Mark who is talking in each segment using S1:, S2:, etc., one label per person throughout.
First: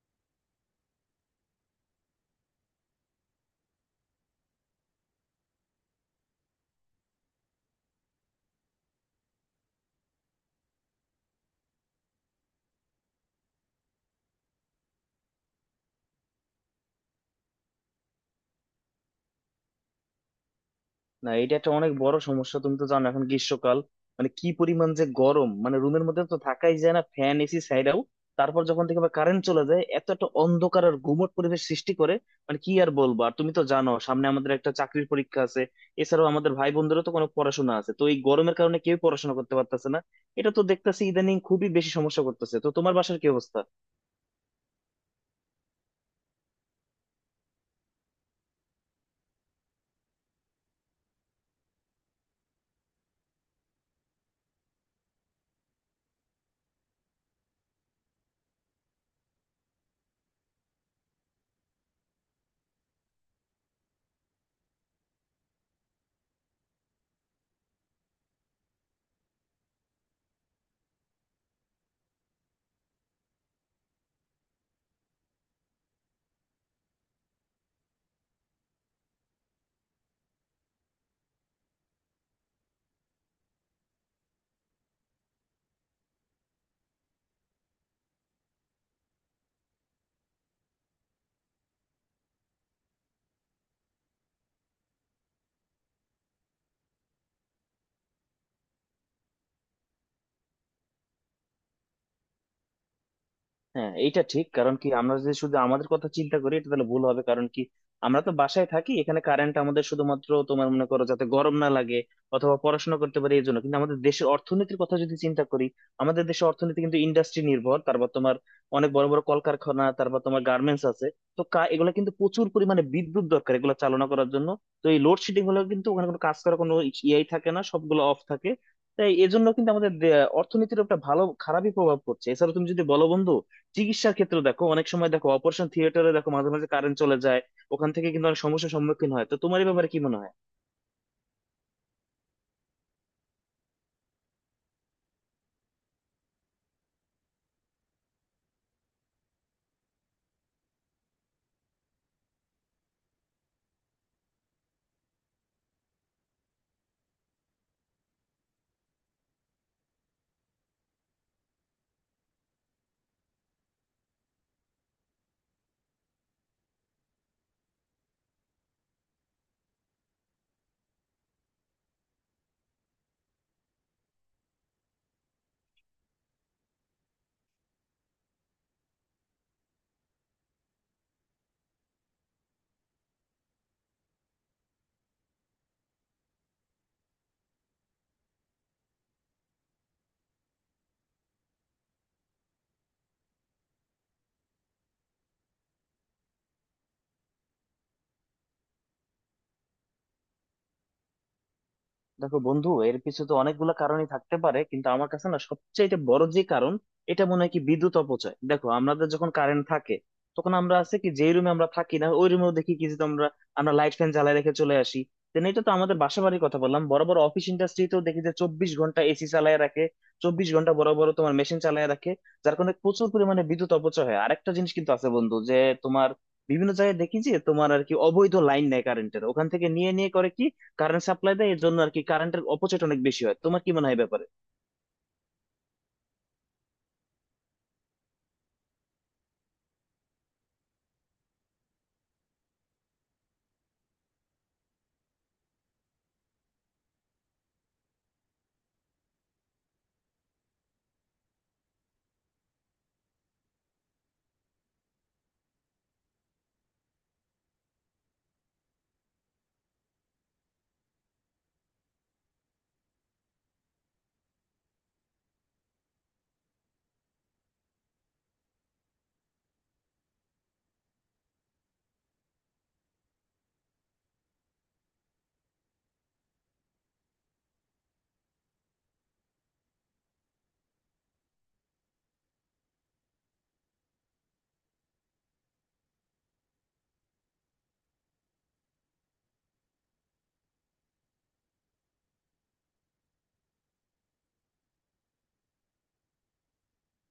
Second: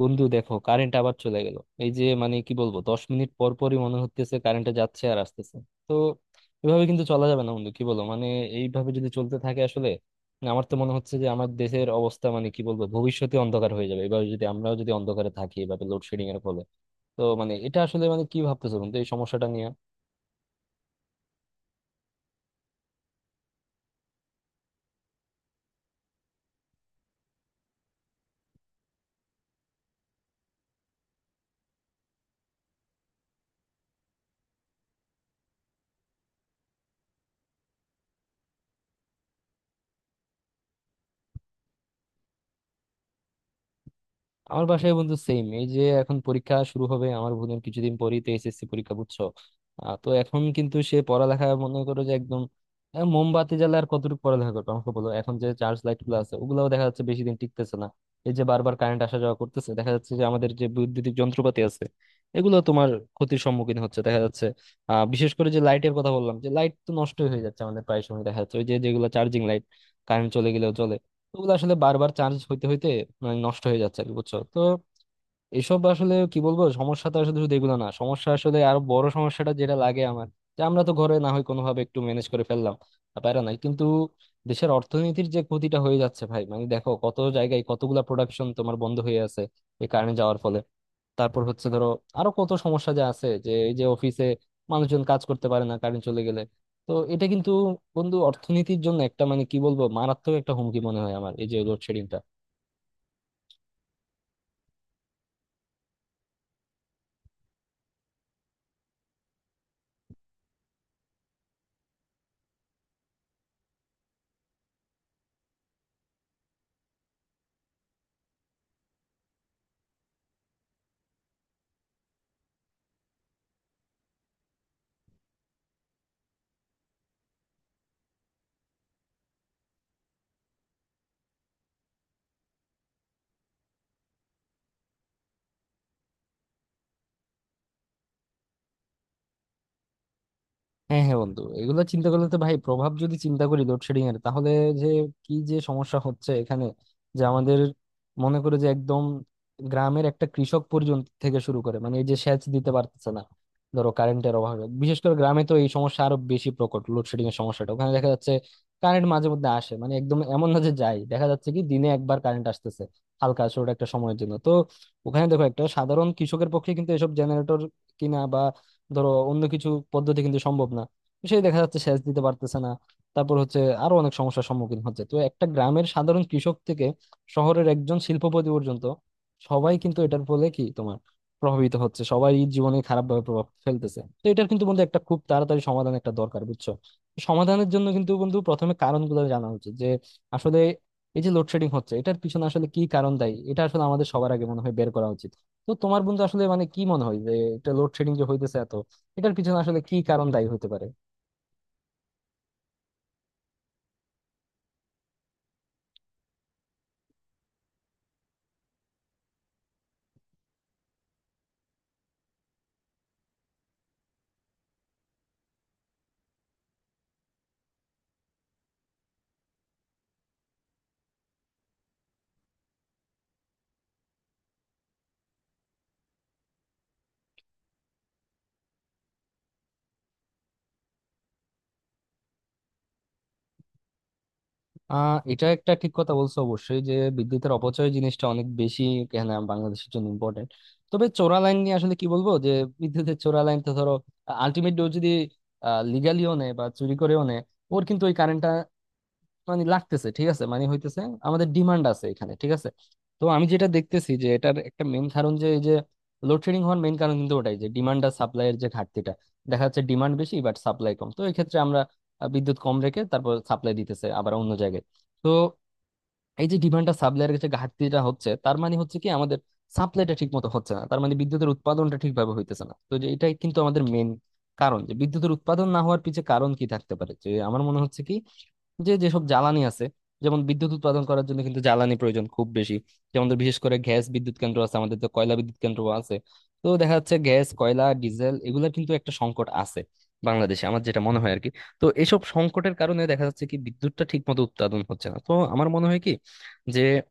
S1: বন্ধু দেখো, কারেন্ট আবার চলে গেল। এই যে মানে কি বলবো, 10 মিনিট পর পরই মনে হচ্ছে কারেন্টটা যাচ্ছে আর আসতেছে। তো এভাবে কিন্তু চলা যাবে না বন্ধু, কি বলো? মানে এইভাবে যদি চলতে থাকে আসলে, আমার তো মনে হচ্ছে যে আমার দেশের অবস্থা মানে কি বলবো ভবিষ্যতে অন্ধকার হয়ে যাবে, এভাবে যদি আমরাও যদি অন্ধকারে থাকি এভাবে লোডশেডিং এর ফলে। তো মানে এটা আসলে মানে কি ভাবতেছো বন্ধু এই সমস্যাটা নিয়ে?
S2: না, এটা একটা অনেক বড় সমস্যা। তুমি তো জানো এখন গ্রীষ্মকাল, মানে কি পরিমাণ যে গরম, মানে রুমের মধ্যে তো থাকাই যায় না ফ্যান এসি ছাইড়াও। তারপর যখন থেকে কারেন্ট চলে যায় এত একটা অন্ধকার আর গুমট পরিবেশ সৃষ্টি করে, মানে কি আর বলবো। আর তুমি তো জানো সামনে আমাদের একটা চাকরির পরীক্ষা আছে, এছাড়াও আমাদের ভাই বোনদেরও তো কোনো পড়াশোনা আছে, তো এই গরমের কারণে কেউ পড়াশোনা করতে পারতেছে না। এটা তো দেখতেছি ইদানিং খুবই বেশি সমস্যা করতেছে। তো তোমার বাসার কি অবস্থা?
S1: আমার বাসায় বন্ধু সেম। এই যে এখন পরীক্ষা শুরু হবে আমার বোনের, কিছুদিন পরেই তো এসএসসি পরীক্ষা, বুঝছো? তো এখন কিন্তু সে পড়ালেখা মনে করো যে একদম মোমবাতি জ্বালা আর কতটুকু পড়ালেখা করবে আমাকে বলো। এখন যে চার্জ লাইট গুলো আছে ওগুলাও দেখা যাচ্ছে বেশি দিন টিকতেছে না। এই যে বারবার কারেন্ট আসা যাওয়া করতেছে, দেখা যাচ্ছে যে আমাদের যে বৈদ্যুতিক যন্ত্রপাতি আছে এগুলো তোমার ক্ষতির সম্মুখীন হচ্ছে দেখা যাচ্ছে। বিশেষ করে যে লাইটের কথা বললাম, যে লাইট তো নষ্ট হয়ে যাচ্ছে আমাদের প্রায় সময় দেখা যাচ্ছে, ওই যে যেগুলো চার্জিং লাইট কারেন্ট চলে গেলেও চলে, ওগুলো আসলে বারবার চার্জ হইতে হইতে মানে নষ্ট হয়ে যাচ্ছে আর কি, বুঝছো তো। এসব আসলে কি বলবো সমস্যা, তো আসলে শুধু এগুলো না, সমস্যা আসলে আরো বড় সমস্যাটা যেটা লাগে আমার, যে আমরা তো ঘরে না হয় কোনোভাবে একটু ম্যানেজ করে ফেললাম, আর প্যারা নাই কিন্তু দেশের অর্থনীতির যে ক্ষতিটা হয়ে যাচ্ছে ভাই, মানে দেখো কত জায়গায় কতগুলা প্রোডাকশন তোমার বন্ধ হয়ে আছে এই কারেন্ট যাওয়ার ফলে। তারপর হচ্ছে ধরো আরো কত সমস্যা যে আছে, যে এই যে অফিসে মানুষজন কাজ করতে পারে না কারেন্ট চলে গেলে। তো এটা কিন্তু বন্ধু অর্থনীতির জন্য একটা মানে কি বলবো মারাত্মক একটা হুমকি মনে হয় আমার এই যে লোডশেডিং।
S2: হ্যাঁ, এইটা ঠিক। কারণ কি আমরা যদি শুধু আমাদের কথা চিন্তা করি এটা তাহলে ভুল হবে, কারণ কি আমরা তো বাসায় থাকি, এখানে কারেন্ট আমাদের শুধুমাত্র তোমার মনে করো যাতে গরম না লাগে অথবা পড়াশোনা করতে পারি এই জন্য। কিন্তু আমাদের দেশের অর্থনীতির কথা যদি চিন্তা করি, আমাদের দেশের অর্থনীতি কিন্তু ইন্ডাস্ট্রি নির্ভর। তারপর তোমার অনেক বড় বড় কলকারখানা, তারপর তোমার গার্মেন্টস আছে, তো এগুলো কিন্তু প্রচুর পরিমাণে বিদ্যুৎ দরকার এগুলো চালনা করার জন্য। তো এই লোডশেডিং হলে কিন্তু ওখানে কোনো কাজ করার কোনো ইয়েই থাকে না, সবগুলো অফ থাকে। তাই এজন্য কিন্তু আমাদের অর্থনীতির একটা ভালো খারাপই প্রভাব পড়ছে। এছাড়া তুমি যদি বলো বন্ধু, চিকিৎসার ক্ষেত্রে দেখো অনেক সময় দেখো অপারেশন থিয়েটারে দেখো মাঝে মাঝে কারেন্ট চলে যায়, ওখান থেকে কিন্তু অনেক সমস্যার সম্মুখীন হয়। তো তোমার এই ব্যাপারে কি মনে হয়?
S1: হ্যাঁ হ্যাঁ বন্ধু, এগুলো চিন্তা করলে তো ভাই, প্রভাব যদি চিন্তা করি লোডশেডিং এর, তাহলে যে কি যে সমস্যা হচ্ছে এখানে, যে আমাদের মনে করে যে একদম গ্রামের একটা কৃষক পর্যন্ত থেকে শুরু করে মানে এই যে সেচ দিতে পারতেছে না ধরো কারেন্টের অভাবে। বিশেষ করে গ্রামে তো এই সমস্যা আরো বেশি প্রকট, লোডশেডিং এর সমস্যাটা ওখানে দেখা যাচ্ছে। কারেন্ট মাঝে মধ্যে আসে, মানে একদম এমন না যে যায়, দেখা যাচ্ছে কি দিনে একবার কারেন্ট আসতেছে হালকা ছোট একটা সময়ের জন্য। তো ওখানে দেখো একটা সাধারণ কৃষকের পক্ষে কিন্তু এসব জেনারেটর কিনা ধরো অন্য কিছু পদ্ধতি কিন্তু সম্ভব না। তো সেই দেখা যাচ্ছে সেচ দিতে পারতেছে না। তারপর হচ্ছে আরো অনেক সমস্যার সম্মুখীন হচ্ছে। তো একটা গ্রামের সাধারণ কৃষক থেকে শহরের একজন শিল্পপতি পর্যন্ত সবাই কিন্তু এটার ফলে কি তোমার প্রভাবিত হচ্ছে, সবাই জীবনে খারাপ ভাবে প্রভাব ফেলতেছে। তো এটার কিন্তু বন্ধু একটা খুব তাড়াতাড়ি সমাধান একটা দরকার, বুঝছো? সমাধানের জন্য কিন্তু বন্ধু প্রথমে কারণগুলো জানা উচিত, যে আসলে এই যে লোডশেডিং হচ্ছে এটার পিছনে আসলে কি কারণ দায়ী, এটা আসলে আমাদের সবার আগে মনে হয় বের করা উচিত। তো তোমার বন্ধু আসলে মানে কি মনে হয় যে এটা লোডশেডিং যে হইতেছে এত, এটার পিছনে আসলে কি কারণ দায়ী হতে পারে?
S2: দেখো বন্ধু, এর পিছনে তো অনেকগুলো কারণই থাকতে পারে, কিন্তু আমার কাছে না সবচেয়ে বড় যে কারণ এটা মনে হয় কি বিদ্যুৎ অপচয়। দেখো আমাদের যখন কারেন্ট থাকে তখন আমরা আছে কি, যে রুমে আমরা থাকি না ওই রুমেও দেখি কি যে আমরা আমরা লাইট ফ্যান জ্বালায় রেখে চলে আসি। দেন এটা তো আমাদের বাসা বাড়ির কথা বললাম, বড় বড় অফিস ইন্ডাস্ট্রিতেও দেখি যে 24 ঘন্টা এসি চালায় রাখে, 24 ঘন্টা বড় বড় তোমার মেশিন চালায় রাখে, যার কারণে প্রচুর পরিমাণে বিদ্যুৎ অপচয় হয়। আরেকটা জিনিস কিন্তু আছে বন্ধু যে তোমার বিভিন্ন জায়গায় দেখি যে তোমার আর কি অবৈধ লাইন নেয় কারেন্টের, ওখান থেকে নিয়ে নিয়ে করে কি কারেন্ট সাপ্লাই দেয়। এর জন্য আর কি কারেন্টের অপচয়টা অনেক বেশি হয়। তোমার কি মনে হয় এ ব্যাপারে?
S1: এটা একটা ঠিক কথা বলছো, অবশ্যই যে বিদ্যুতের অপচয় জিনিসটা অনেক বেশি, এখানে বাংলাদেশের জন্য ইম্পর্টেন্ট। তবে চোরা লাইন নিয়ে আসলে কি বলবো যে বিদ্যুতের চোরা লাইন তো ধরো আলটিমেটলি যদি লিগালিও নেয় বা চুরি করেও নেয়, ওর কিন্তু ওই কারেন্টটা মানে লাগতেছে, ঠিক আছে, মানে হইতেছে, আমাদের ডিমান্ড আছে এখানে, ঠিক আছে। তো আমি যেটা দেখতেছি যে এটার একটা মেইন কারণ যে এই যে লোডশেডিং হওয়ার মেইন কারণ কিন্তু ওটাই, যে ডিমান্ড আর সাপ্লাই এর যে ঘাটতিটা, দেখা যাচ্ছে ডিমান্ড বেশি বাট সাপ্লাই কম। তো এই ক্ষেত্রে আমরা বিদ্যুৎ কম রেখে তারপর সাপ্লাই দিতেছে আবার অন্য জায়গায়। তো এই যে ডিমান্ডটা সাপ্লাইয়ের কাছে ঘাটতিটা হচ্ছে, তার মানে হচ্ছে কি আমাদের সাপ্লাইটা ঠিক মতো হচ্ছে না, তার মানে বিদ্যুতের উৎপাদনটা ঠিকভাবে হইতেছে না। তো যে এটাই কিন্তু আমাদের মেন কারণ, যে বিদ্যুতের উৎপাদন না হওয়ার পিছে কারণ কি থাকতে পারে? যে আমার মনে হচ্ছে কি যে যেসব জ্বালানি আছে, যেমন বিদ্যুৎ উৎপাদন করার জন্য কিন্তু জ্বালানি প্রয়োজন খুব বেশি, যেমন ধর বিশেষ করে গ্যাস বিদ্যুৎ কেন্দ্র আছে আমাদের, তো কয়লা বিদ্যুৎ কেন্দ্র আছে। তো দেখা যাচ্ছে গ্যাস, কয়লা, ডিজেল এগুলোর কিন্তু একটা সংকট আছে বাংলাদেশে, আমার যেটা মনে হয় আর কি। তো এসব সংকটের কারণে দেখা যাচ্ছে কি বিদ্যুৎটা ঠিক মতো উৎপাদন হচ্ছে না। তো আমার মনে হয় কি যে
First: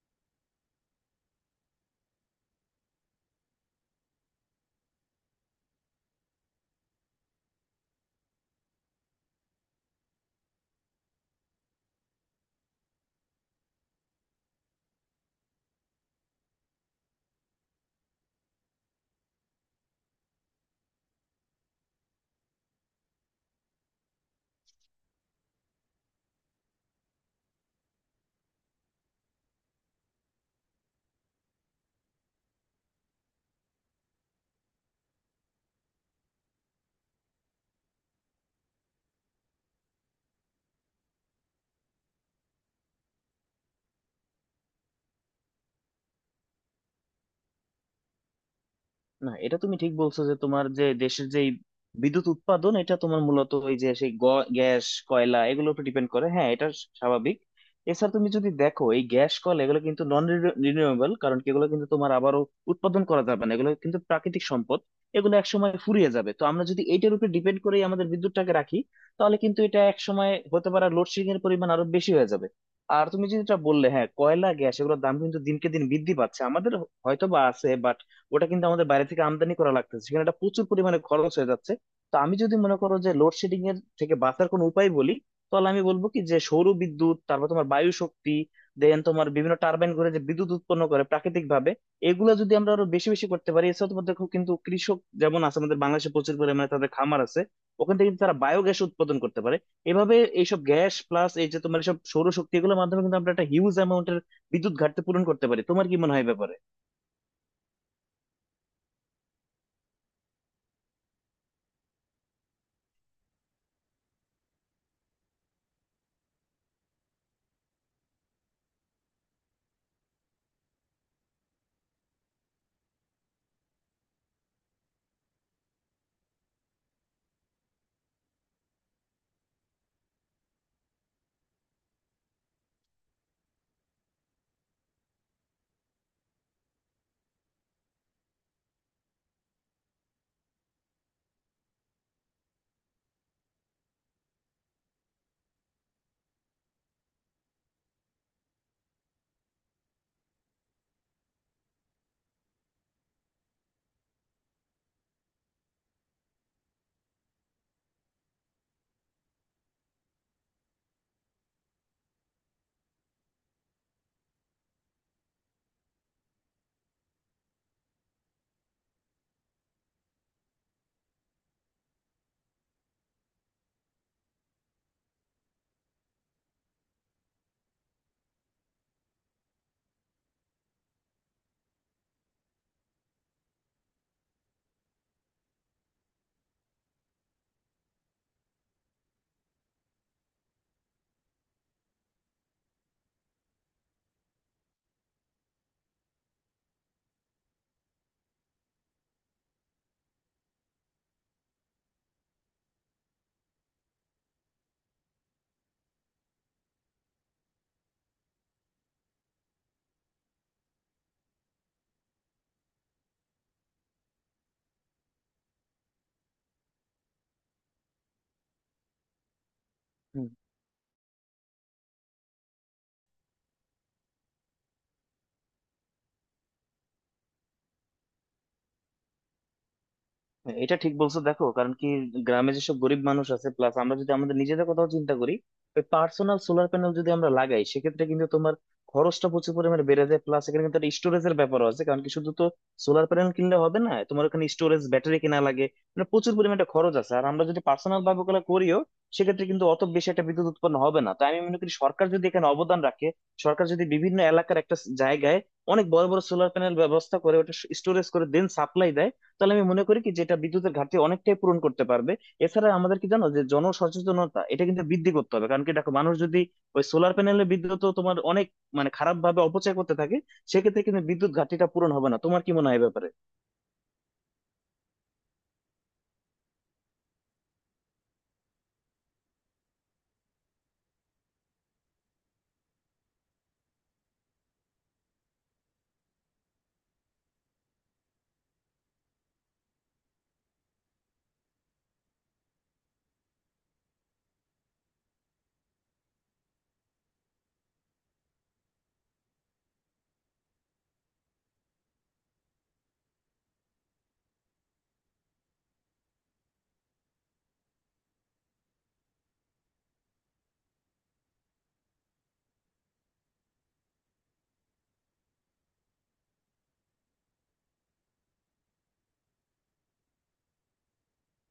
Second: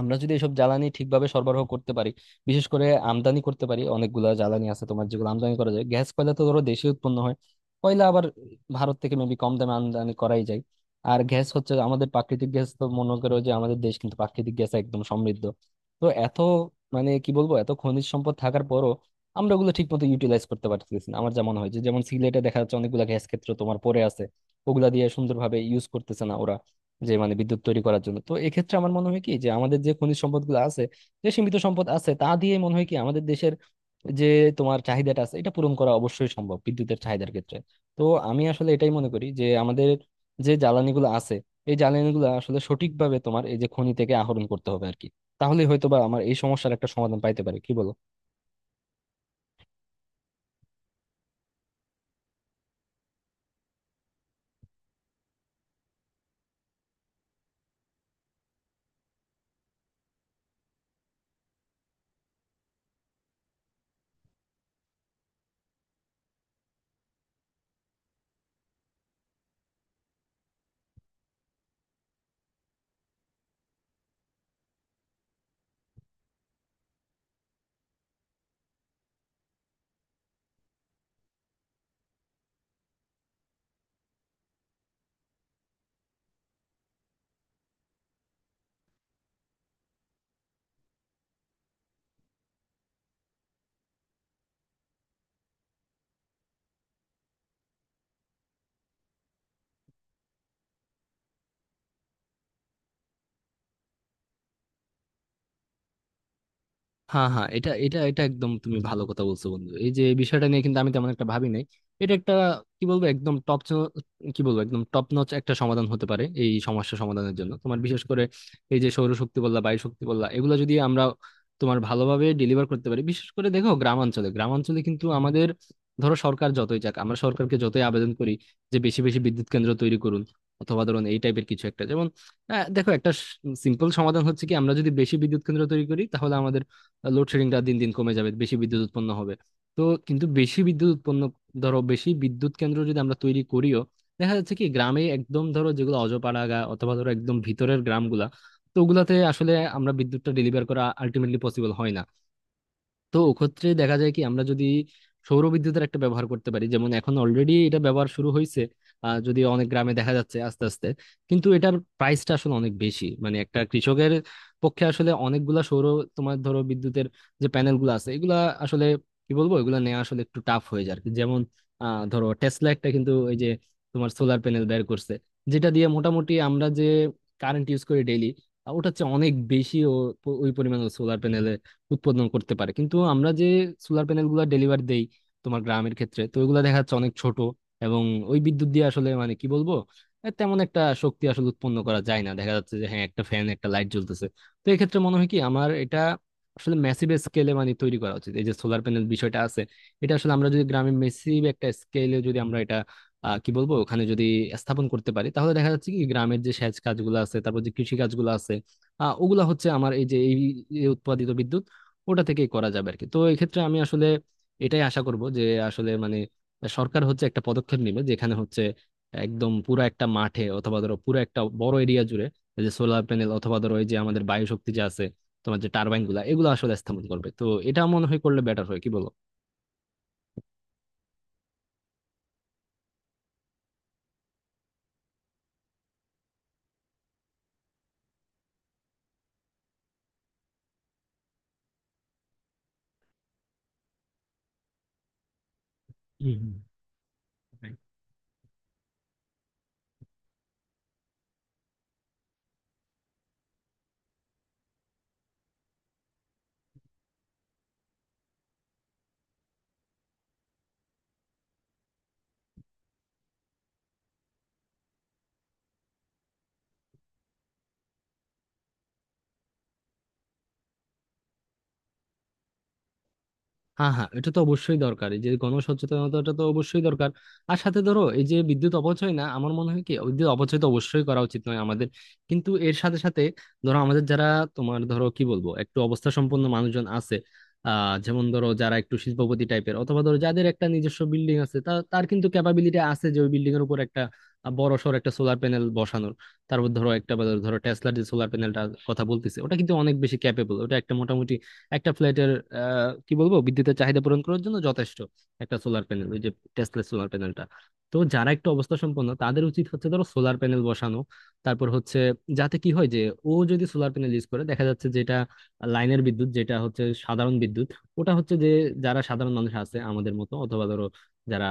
S1: আমরা যদি এসব জ্বালানি ঠিকভাবে সরবরাহ করতে পারি, বিশেষ করে আমদানি করতে পারি, অনেকগুলা জ্বালানি আছে তোমার যেগুলো আমদানি করা যায়, গ্যাস কয়লা তো ধরো দেশে উৎপন্ন হয়, কয়লা আবার ভারত থেকে মেবি কম দামে আমদানি করাই যায়। আর গ্যাস হচ্ছে আমাদের প্রাকৃতিক গ্যাস, তো মনে করো যে আমাদের দেশ কিন্তু প্রাকৃতিক গ্যাস একদম সমৃদ্ধ। তো এত মানে কি বলবো এত খনিজ সম্পদ থাকার পরও আমরা ওগুলো ঠিক মতো ইউটিলাইজ করতে পারতেছি না। আমার যেমন হয় যে যেমন সিলেটে দেখা যাচ্ছে অনেকগুলো গ্যাস ক্ষেত্র তোমার পড়ে আছে, ওগুলা দিয়ে সুন্দরভাবে ইউজ করতেছে না ওরা, যে মানে বিদ্যুৎ তৈরি করার জন্য। তো এক্ষেত্রে আমার মনে হয় কি যে আমাদের যে খনিজ সম্পদগুলো আছে, যে সীমিত সম্পদ আছে তা দিয়ে মনে হয় কি আমাদের দেশের যে তোমার চাহিদাটা আছে এটা পূরণ করা অবশ্যই সম্ভব, বিদ্যুতের চাহিদার ক্ষেত্রে। তো আমি আসলে এটাই মনে করি যে আমাদের যে জ্বালানিগুলো আছে, এই জ্বালানিগুলো আসলে সঠিকভাবে তোমার এই যে খনি থেকে আহরণ করতে হবে আর কি, তাহলে হয়তো বা আমার এই সমস্যার একটা সমাধান পাইতে পারে, কি বলো?
S2: না, এটা তুমি ঠিক বলছো যে তোমার যে দেশের যে এই বিদ্যুৎ উৎপাদন এটা তোমার মূলত ওই যে সেই গ্যাস কয়লা এগুলোর উপর ডিপেন্ড করে। হ্যাঁ, এটা স্বাভাবিক। এছাড়া তুমি যদি দেখো এই গ্যাস কয়লা এগুলো কিন্তু নন রিনিউয়েবল, কারণ কি এগুলো কিন্তু তোমার আবারও উৎপাদন করা যাবে না, এগুলো কিন্তু প্রাকৃতিক সম্পদ। এগুলো এক সময় ফুরিয়ে যাবে, তো আমরা যদি এইটার উপর ডিপেন্ড করে আমাদের বিদ্যুৎটাকে রাখি তাহলে কিন্তু এটা এক সময় হতে পারে লোডশেডিং এর পরিমাণ আরো বেশি হয়ে যাবে। আর তুমি যেটা বললে, হ্যাঁ, কয়লা গ্যাস এগুলোর দাম কিন্তু দিনকে দিন বৃদ্ধি পাচ্ছে। আমাদের হয়তো বা আছে, ওটা কিন্তু আমাদের বাইরে থেকে আমদানি করা লাগতেছে, সেখানে একটা প্রচুর পরিমাণে খরচ হয়ে যাচ্ছে। তো আমি যদি মনে করো যে লোডশেডিং এর থেকে বাঁচার কোনো উপায় বলি, তাহলে আমি বলবো কি যে সৌর বিদ্যুৎ, তারপর তোমার বায়ু শক্তি, দেন তোমার বিভিন্ন টারবাইন ঘুরে যে বিদ্যুৎ উৎপন্ন করে প্রাকৃতিক ভাবে, এগুলো যদি আমরা আরো বেশি বেশি করতে পারি। এছাড়া তোমাদের খুব কিন্তু কৃষক যেমন আছে আমাদের বাংলাদেশে, প্রচুর পরিমাণে তাদের খামার আছে, ওখান থেকে কিন্তু তারা বায়োগ্যাস উৎপাদন করতে পারে। এভাবে এইসব গ্যাস প্লাস এই যে তোমার সব সৌরশক্তি এগুলোর মাধ্যমে কিন্তু আমরা একটা হিউজ অ্যামাউন্টের বিদ্যুৎ ঘাটতি পূরণ করতে পারি। তোমার কি মনে হয় এ ব্যাপারে?
S1: হ্যাঁ হ্যাঁ, এটা এটা এটা একদম তুমি ভালো কথা বলছো বন্ধু, এই যে বিষয়টা নিয়ে কিন্তু আমি তেমন একটা ভাবি নাই। এটা একটা কি বলবো একদম টপ, কি বলবো একদম টপ নচ একটা সমাধান হতে পারে এই সমস্যা সমাধানের জন্য। তোমার বিশেষ করে এই যে সৌরশক্তি বললা, বায়ু শক্তি বললা, এগুলো যদি আমরা তোমার ভালোভাবে ডেলিভার করতে পারি, বিশেষ করে দেখো গ্রামাঞ্চলে গ্রামাঞ্চলে কিন্তু আমাদের ধরো সরকার যতই যাক, আমরা সরকারকে যতই আবেদন করি যে বেশি বেশি বিদ্যুৎ কেন্দ্র তৈরি করুন অথবা ধরুন এই টাইপের কিছু একটা, যেমন দেখো একটা সিম্পল সমাধান হচ্ছে কি আমরা যদি বেশি বিদ্যুৎ কেন্দ্র তৈরি করি তাহলে আমাদের লোডশেডিংটা দিন দিন কমে যাবে, বেশি বিদ্যুৎ উৎপন্ন হবে। তো কিন্তু বেশি বিদ্যুৎ উৎপন্ন ধরো বেশি বিদ্যুৎ কেন্দ্র যদি আমরা তৈরি করিও, দেখা যাচ্ছে কি গ্রামে একদম ধরো যেগুলো অজপাড়াগা অথবা ধরো একদম ভিতরের গ্রামগুলা, তো ওগুলাতে আসলে আমরা বিদ্যুৎটা ডেলিভার করা আলটিমেটলি পসিবল হয় না। তো ওক্ষেত্রে দেখা যায় কি আমরা যদি সৌরবিদ্যুতের একটা ব্যবহার করতে পারি, যেমন এখন অলরেডি এটা ব্যবহার শুরু হয়েছে যদি অনেক গ্রামে দেখা যাচ্ছে আস্তে আস্তে, কিন্তু এটার প্রাইসটা আসলে অনেক বেশি। মানে একটা কৃষকের পক্ষে আসলে অনেকগুলা সৌর তোমার ধরো বিদ্যুতের যে প্যানেলগুলো আছে, এগুলা আসলে কি বলবো এগুলা নেওয়া আসলে একটু টাফ হয়ে যায় আর কি। যেমন ধরো টেসলা একটা কিন্তু ওই যে তোমার সোলার প্যানেল বের করছে যেটা দিয়ে মোটামুটি আমরা যে কারেন্ট ইউজ করি ডেইলি, ওটা হচ্ছে অনেক বেশি, ও ওই পরিমাণ সোলার প্যানেল উৎপাদন করতে পারে। কিন্তু আমরা যে সোলার প্যানেল গুলা ডেলিভার দেই তোমার গ্রামের ক্ষেত্রে, তো ওইগুলা দেখা যাচ্ছে অনেক ছোট, এবং ওই বিদ্যুৎ দিয়ে আসলে মানে কি বলবো তেমন একটা শক্তি আসলে উৎপন্ন করা যায় না, দেখা যাচ্ছে যে হ্যাঁ একটা ফ্যান একটা লাইট জ্বলতেছে। তো এক্ষেত্রে মনে হয় কি আমার, এটা আসলে ম্যাসিভ স্কেলে মানে তৈরি করা উচিত এই যে সোলার প্যানেল বিষয়টা আছে, এটা আসলে আমরা যদি গ্রামে মেসিভ একটা স্কেলে যদি আমরা এটা কি বলবো ওখানে যদি স্থাপন করতে পারি, তাহলে দেখা যাচ্ছে কি গ্রামের যে সেচ কাজগুলো আছে তারপর যে কৃষি কাজগুলো আছে ওগুলা হচ্ছে আমার এই যে এই এই উৎপাদিত বিদ্যুৎ ওটা থেকেই করা যাবে আর কি। তো এক্ষেত্রে আমি আসলে এটাই আশা করব যে আসলে মানে সরকার হচ্ছে একটা পদক্ষেপ নেবে যেখানে হচ্ছে একদম পুরো একটা মাঠে অথবা ধরো পুরো একটা বড় এরিয়া জুড়ে এই যে সোলার প্যানেল অথবা ধরো এই যে আমাদের বায়ু শক্তি যে আছে, তোমার যে টারবাইন গুলা, এগুলো আসলে স্থাপন করবে। তো এটা মনে হয় করলে বেটার হয়, কি বলো?
S2: হ্যাঁ, এটা ঠিক বলছো। দেখো কারণ কি গ্রামে যেসব গরিব মানুষ আছে, প্লাস আমরা যদি আমাদের নিজেদের কথাও চিন্তা করি, ওই পার্সোনাল সোলার প্যানেল যদি আমরা লাগাই সেক্ষেত্রে কিন্তু তোমার খরচটা প্রচুর পরিমাণে বেড়ে যায়। প্লাস এখানে কিন্তু একটা স্টোরেজের ব্যাপারও আছে, কারণ কি শুধু তো সোলার প্যানেল কিনলে হবে না, তোমার ওখানে স্টোরেজ ব্যাটারি কেনা লাগে, মানে প্রচুর
S1: হম।
S2: পরিমাণে একটা খরচ আছে। আর আমরা যদি
S1: হম।
S2: পার্সোনাল ভাবে ওগুলো করিও সেক্ষেত্রে কিন্তু অত বেশি একটা বিদ্যুৎ উৎপন্ন হবে না। তাই আমি মনে করি সরকার যদি এখানে অবদান রাখে, সরকার যদি বিভিন্ন এলাকার একটা জায়গায় অনেক বড় বড় সোলার প্যানেল ব্যবস্থা করে ওটা স্টোরেজ করে দেন সাপ্লাই দেয়, তাহলে আমি মনে করি কি যেটা বিদ্যুতের ঘাটতি অনেকটাই পূরণ করতে পারবে। এছাড়া আমাদের কি জানো যে জনসচেতনতা এটা কিন্তু বৃদ্ধি করতে হবে, কারণ কি দেখো মানুষ যদি ওই সোলার প্যানেলের বিদ্যুৎ তো তোমার অনেক মানে খারাপ ভাবে অপচয় করতে থাকে সেক্ষেত্রে কিন্তু বিদ্যুৎ ঘাটতিটা পূরণ হবে না। তোমার কি মনে হয় এ ব্যাপারে?
S1: হ্যাঁ হ্যাঁ, এটা তো অবশ্যই দরকার, এই যে গণসচেতনতাটা তো অবশ্যই দরকার। আর সাথে ধরো এই যে বিদ্যুৎ অপচয় না, আমার মনে হয় কি বিদ্যুৎ অপচয় তো অবশ্যই করা উচিত নয় আমাদের, কিন্তু এর সাথে সাথে ধরো আমাদের যারা তোমার ধরো কি বলবো একটু অবস্থা সম্পন্ন মানুষজন আছে, যেমন ধরো যারা একটু শিল্পপতি টাইপের অথবা ধরো যাদের একটা নিজস্ব বিল্ডিং আছে, তা তার কিন্তু ক্যাপাবিলিটি আছে যে ওই বিল্ডিং এর উপর একটা বড় সড় একটা সোলার প্যানেল বসানোর। তারপর ধরো একটা বা ধরো টেসলার যে সোলার প্যানেলটার কথা বলতেছে, ওটা কিন্তু অনেক বেশি ক্যাপেবল, ওটা একটা মোটামুটি একটা ফ্ল্যাটের কি বলবো বিদ্যুতের চাহিদা পূরণ করার জন্য যথেষ্ট একটা সোলার প্যানেল ওই যে টেসলা সোলার প্যানেলটা। তো যারা একটু অবস্থা সম্পন্ন, তাদের উচিত হচ্ছে ধরো সোলার প্যানেল বসানো। তারপর হচ্ছে যাতে কি হয় যে ও যদি সোলার প্যানেল ইউজ করে দেখা যাচ্ছে যেটা লাইনের বিদ্যুৎ যেটা হচ্ছে সাধারণ বিদ্যুৎ, ওটা হচ্ছে যে যারা সাধারণ মানুষ আছে আমাদের মতো অথবা ধরো যারা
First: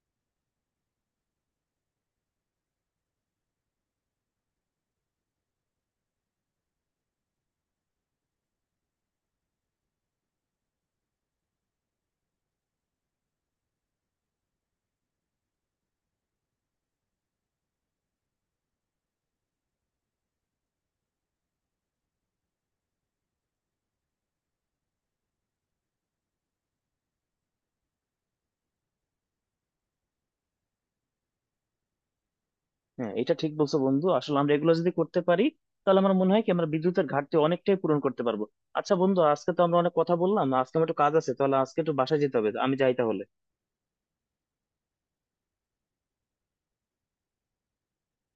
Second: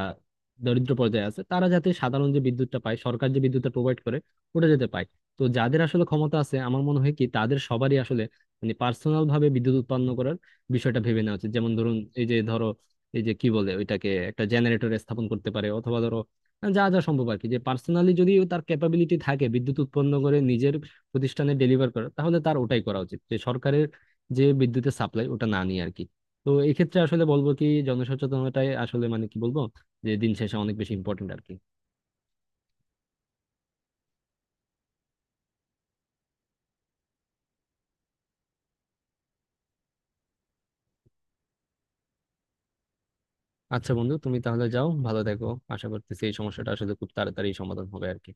S1: দরিদ্র পর্যায়ে আছে, তারা যাতে সাধারণ যে বিদ্যুৎটা পায়, সরকার যে বিদ্যুৎটা প্রোভাইড করে ওটা যাতে পায়। তো যাদের আসলে ক্ষমতা আছে, আমার মনে হয় কি তাদের সবারই আসলে মানে পার্সোনাল ভাবে বিদ্যুৎ উৎপন্ন করার বিষয়টা ভেবে নেওয়া উচিত, যেমন ধরুন এই যে ধরো এই যে কি বলে ওইটাকে একটা জেনারেটর স্থাপন করতে পারে অথবা ধরো যা যা সম্ভব আর কি, যে পার্সোনালি যদি তার ক্যাপাবিলিটি থাকে বিদ্যুৎ উৎপন্ন করে নিজের প্রতিষ্ঠানে ডেলিভার করা, তাহলে তার ওটাই করা উচিত, যে সরকারের যে বিদ্যুতের সাপ্লাই ওটা না নিয়ে আর কি। তো এই ক্ষেত্রে আসলে বলবো কি জনসচেতনতাই আসলে মানে কি বলবো যে দিন শেষে অনেক বেশি ইম্পর্টেন্ট আর কি।
S2: হ্যাঁ, এটা ঠিক বলছো বন্ধু। আসলে আমরা এগুলো যদি করতে পারি তাহলে আমার মনে হয় কি আমরা বিদ্যুতের ঘাটতি অনেকটাই পূরণ করতে পারবো। আচ্ছা বন্ধু, আজকে তো আমরা অনেক কথা বললাম, আজকে আমার একটু কাজ আছে, তাহলে আজকে একটু বাসায় যেতে হবে। আমি যাই তাহলে।
S1: আচ্ছা বন্ধু, তুমি তাহলে যাও, ভালো দেখো। আশা করতেছি এই সমস্যাটা আসলে খুব তাড়াতাড়ি সমাধান হবে আর কি।